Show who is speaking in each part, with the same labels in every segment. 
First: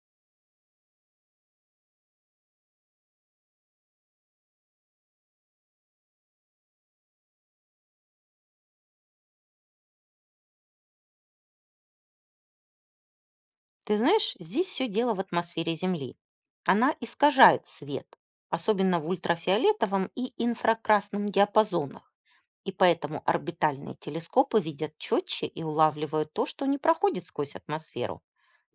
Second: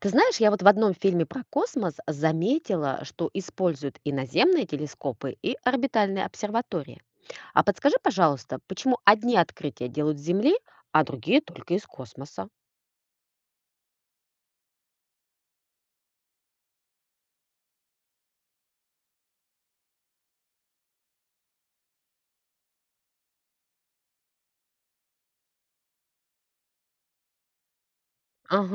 Speaker 1: Ты знаешь, я вот в одном фильме про космос заметила, что используют и наземные телескопы, и орбитальные обсерватории. А подскажи, пожалуйста, почему одни открытия делают с Земли, а другие только из космоса?
Speaker 2: Ты знаешь, здесь все дело в атмосфере Земли. Она искажает свет, особенно в ультрафиолетовом и инфракрасном диапазонах. И поэтому орбитальные телескопы видят четче и улавливают то, что не проходит сквозь атмосферу.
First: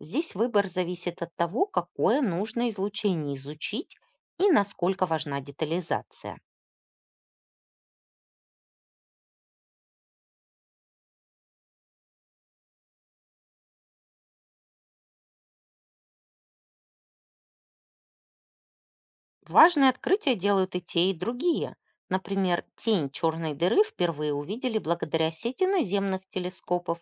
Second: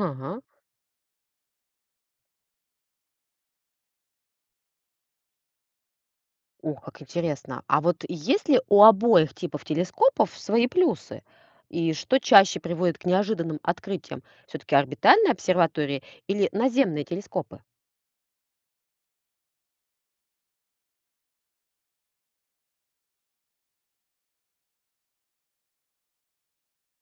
Speaker 2: Здесь выбор зависит от того, какое нужно излучение изучить и насколько важна детализация.
Speaker 1: как интересно. А вот есть ли у обоих типов телескопов свои плюсы? И что чаще приводит к неожиданным открытиям? Все-таки орбитальные обсерватории или наземные телескопы?
Speaker 2: Важные открытия делают и те, и другие. Например, тень черной дыры впервые увидели благодаря сети наземных телескопов,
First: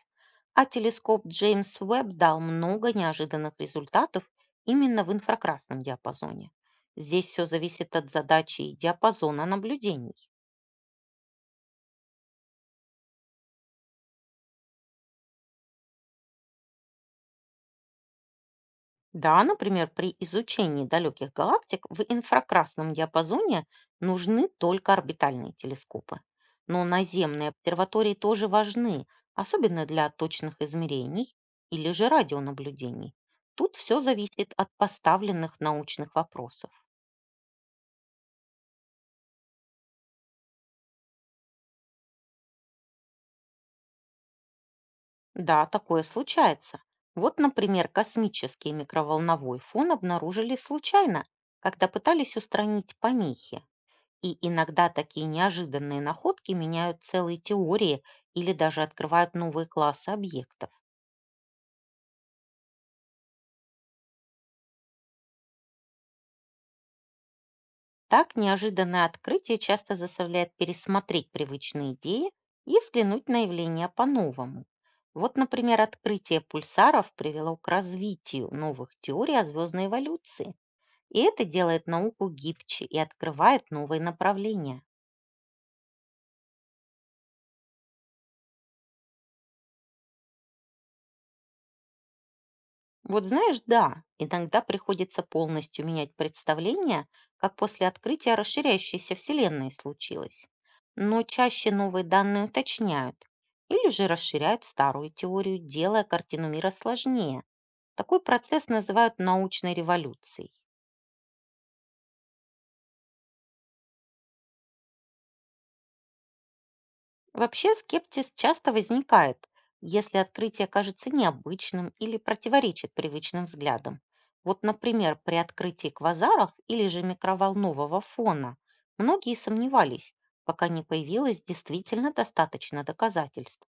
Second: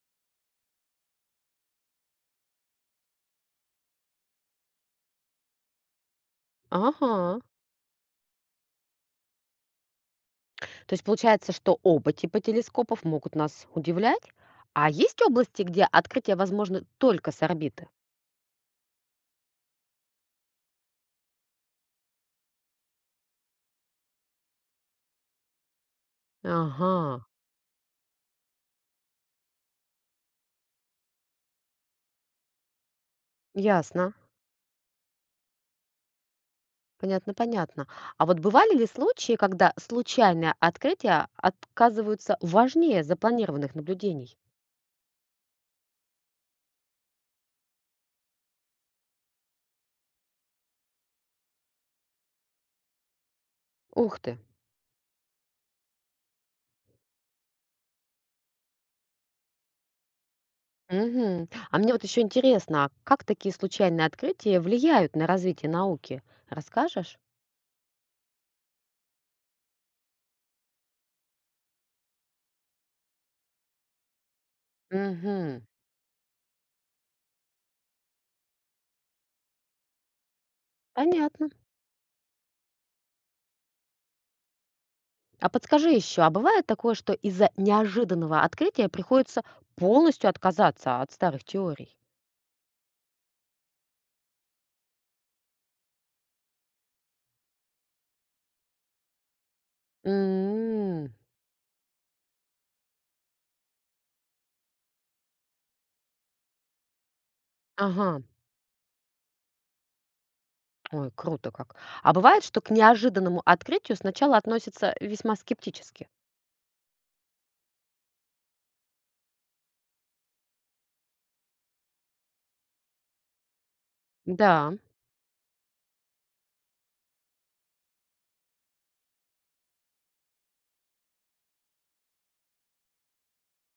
Speaker 2: а телескоп Джеймс Уэбб дал много неожиданных результатов именно в инфракрасном диапазоне. Здесь
Speaker 1: Ага.
Speaker 2: все зависит от задачи и диапазона наблюдений.
Speaker 1: То есть получается, что оба типа телескопов могут нас удивлять, а есть области, где открытия возможны только с орбиты?
Speaker 2: Да, например, при изучении далеких галактик в инфракрасном диапазоне нужны только орбитальные телескопы. Но
Speaker 1: Ага,
Speaker 2: наземные обсерватории тоже важны, особенно для точных измерений или же радионаблюдений. Тут все
Speaker 1: ясно.
Speaker 2: зависит от поставленных научных вопросов.
Speaker 1: Понятно, понятно. А вот бывали ли случаи, когда случайные открытия оказываются важнее запланированных наблюдений?
Speaker 2: Да, такое случается. Вот, например, космический микроволновой фон обнаружили случайно, когда пытались устранить помехи.
Speaker 1: Ух
Speaker 2: И
Speaker 1: ты.
Speaker 2: иногда такие неожиданные находки меняют целые теории или даже открывают новые классы объектов.
Speaker 1: Мгм. А мне вот еще интересно, а как такие случайные открытия влияют на развитие науки? Расскажешь?
Speaker 2: Так неожиданное открытие часто заставляет пересмотреть привычные идеи и взглянуть на явления по-новому. Вот,
Speaker 1: Угу.
Speaker 2: например, открытие пульсаров привело к развитию новых теорий о звездной эволюции. И это
Speaker 1: Понятно.
Speaker 2: делает науку гибче и открывает новые направления.
Speaker 1: А подскажи еще, а бывает такое, что из-за неожиданного открытия приходится полностью отказаться от старых теорий?
Speaker 2: Вот знаешь, да, иногда приходится полностью менять представление, как после открытия расширяющейся Вселенной случилось.
Speaker 1: М,
Speaker 2: Но чаще новые данные уточняют или же расширяют старую теорию, делая картину мира сложнее.
Speaker 1: ага,
Speaker 2: Такой процесс называют научной революцией.
Speaker 1: круто как. А бывает, что к неожиданному открытию сначала относятся весьма скептически.
Speaker 2: Вообще скептиз часто возникает, если открытие кажется необычным или противоречит привычным взглядам. Вот,
Speaker 1: Да,
Speaker 2: например, при открытии квазаров или же микроволнового фона многие сомневались, пока не появилось действительно достаточно доказательств.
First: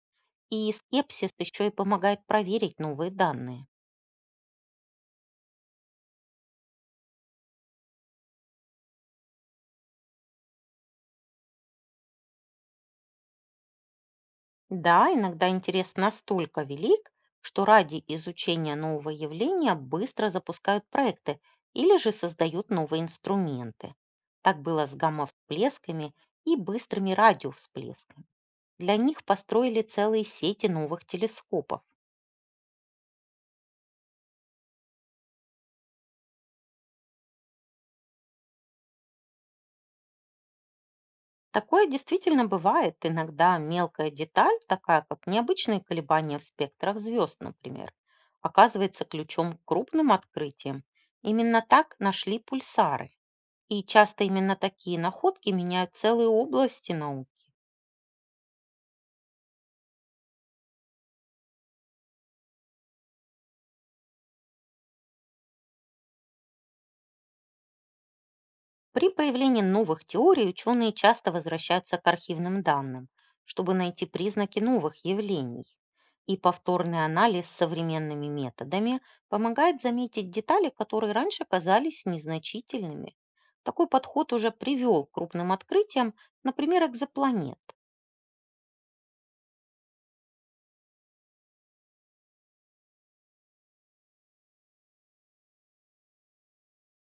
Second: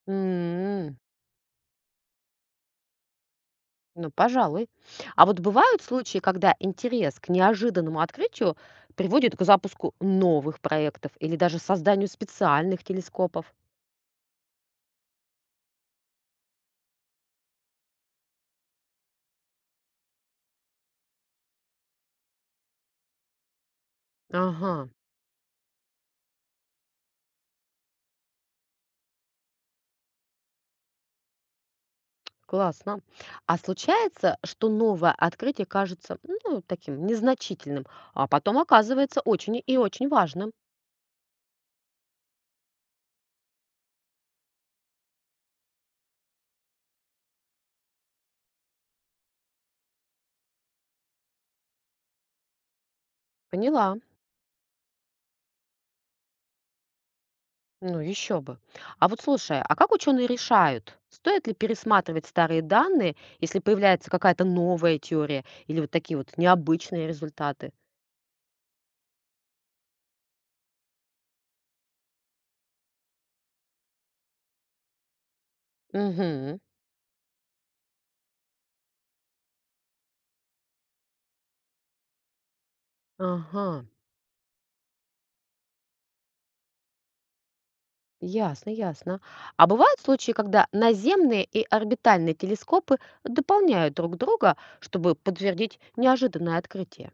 Speaker 2: И
Speaker 1: м,
Speaker 2: скепсис еще и помогает проверить новые данные.
Speaker 1: ну, пожалуй. А вот бывают случаи, когда интерес к неожиданному открытию приводит к запуску новых проектов или даже созданию специальных телескопов.
Speaker 2: Да, иногда интерес настолько велик, что ради изучения нового явления быстро запускают проекты или же создают новые инструменты. Так
Speaker 1: Ага.
Speaker 2: было с гамма-всплесками и быстрыми радиовсплесками. Для них построили целые сети новых телескопов.
Speaker 1: Классно. А случается, что новое открытие кажется, ну, таким незначительным, а потом оказывается очень и очень важным.
Speaker 2: Такое действительно бывает. Иногда мелкая деталь, такая как необычные колебания в спектрах звезд, например, оказывается ключом к крупным открытиям. Именно так нашли пульсары. И
Speaker 1: Поняла.
Speaker 2: часто именно такие находки меняют целые области науки.
Speaker 1: Ну, еще бы. А вот слушай, а как ученые решают, стоит ли пересматривать старые данные, если появляется какая-то новая теория или вот такие вот необычные результаты?
Speaker 2: При появлении новых теорий ученые часто возвращаются к архивным данным, чтобы найти признаки новых явлений. И
Speaker 1: Угу.
Speaker 2: повторный анализ современными методами помогает заметить детали, которые раньше казались незначительными.
Speaker 1: Ага.
Speaker 2: Такой подход уже привел к крупным открытиям, например, экзопланет.
Speaker 1: Ясно, ясно. А бывают случаи, когда наземные и орбитальные телескопы дополняют друг друга, чтобы подтвердить неожиданное открытие.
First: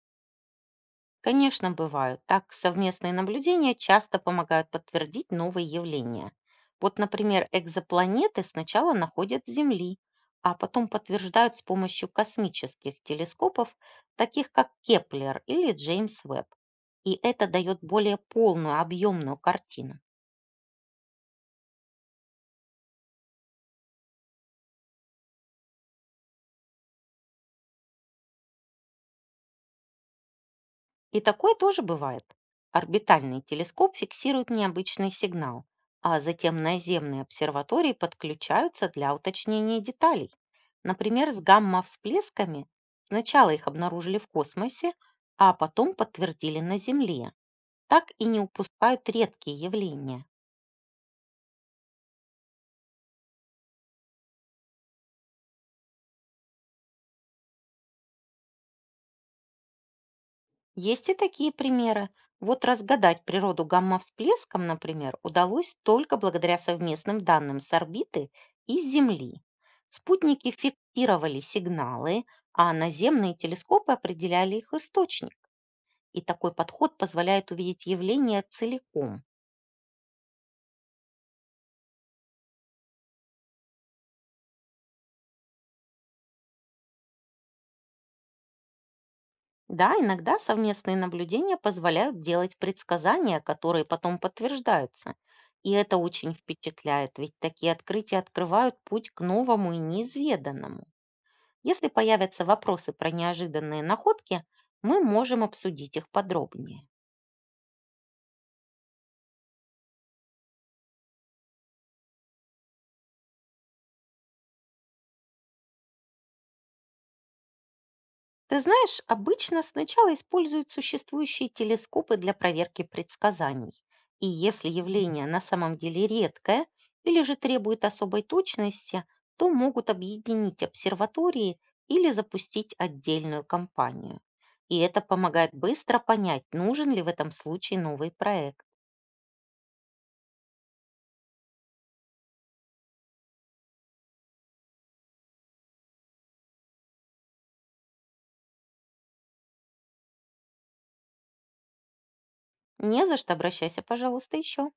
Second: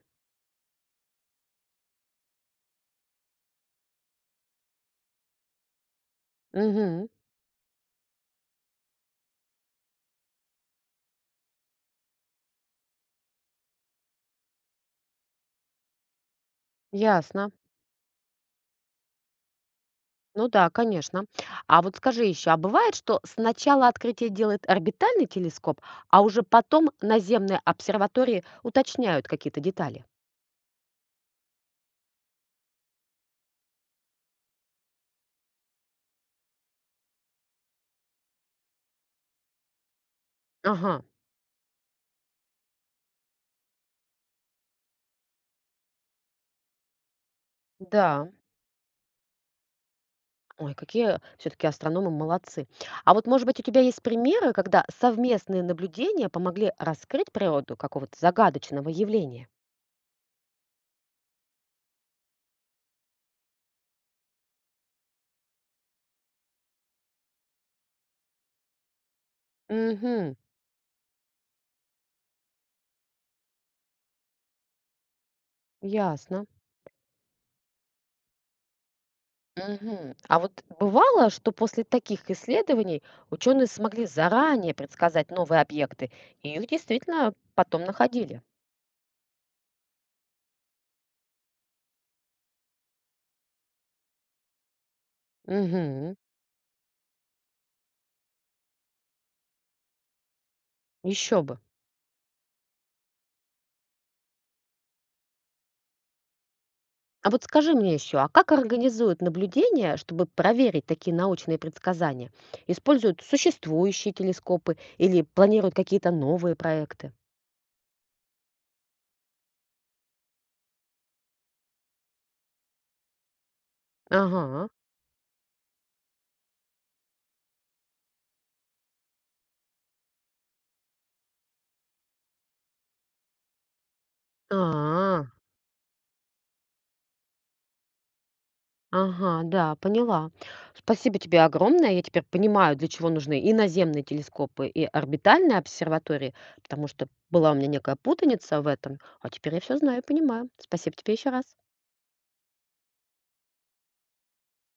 Speaker 2: Конечно, бывают. Так, совместные наблюдения часто помогают подтвердить новые явления. Вот,
Speaker 1: Угу,
Speaker 2: например, экзопланеты сначала находят с Земли, а потом подтверждают с помощью космических телескопов, таких как Кеплер или Джеймс Веб. И это
Speaker 1: ясно.
Speaker 2: дает более полную, объемную картину.
Speaker 1: Ну да, конечно. А вот скажи еще, а бывает, что сначала открытие делает орбитальный телескоп, а уже потом наземные обсерватории уточняют какие-то детали?
Speaker 2: И такое тоже бывает. Орбитальный телескоп фиксирует необычный сигнал, а затем наземные обсерватории подключаются для уточнения деталей.
Speaker 1: Ага,
Speaker 2: Например, с гамма-всплесками сначала их обнаружили в космосе, а потом подтвердили на Земле. Так и
Speaker 1: да.
Speaker 2: не упускают редкие явления.
Speaker 1: Ой, какие все-таки астрономы молодцы. А вот, может быть, у тебя есть примеры, когда совместные наблюдения помогли раскрыть природу какого-то загадочного явления?
Speaker 2: Есть и такие примеры. Вот разгадать природу гамма-всплеском, например, удалось только благодаря совместным данным с орбиты и с Земли.
Speaker 1: Угу,
Speaker 2: Спутники фиксировали сигналы, а наземные телескопы определяли их источник. И
Speaker 1: ясно.
Speaker 2: такой подход позволяет увидеть явление целиком.
Speaker 1: Мгм. А вот бывало, что после таких исследований ученые смогли заранее предсказать новые объекты, и их действительно потом находили.
Speaker 2: Да, иногда совместные наблюдения позволяют делать предсказания, которые потом подтверждаются. И это
Speaker 1: Угу.
Speaker 2: очень впечатляет, ведь такие открытия открывают путь к новому и неизведанному.
Speaker 1: Еще бы.
Speaker 2: Если появятся вопросы про неожиданные находки, мы можем обсудить их подробнее.
Speaker 1: А вот скажи мне еще, а как организуют наблюдения, чтобы проверить такие научные предсказания? Используют существующие телескопы или планируют какие-то новые проекты?
Speaker 2: Ты знаешь, обычно сначала используют существующие телескопы для проверки предсказаний. И если
Speaker 1: Ага,
Speaker 2: явление на самом деле редкое или же требует особой точности, то могут объединить обсерватории или запустить отдельную компанию. И это
Speaker 1: а,
Speaker 2: помогает быстро понять, нужен ли в этом случае новый проект.
Speaker 1: ага, да, поняла. Спасибо тебе огромное. Я теперь понимаю, для чего нужны и наземные телескопы, и орбитальные обсерватории, потому что была у меня некая путаница в этом, а теперь я все знаю и понимаю. Спасибо тебе еще раз.
Speaker 2: Не за что, обращайся, пожалуйста, еще.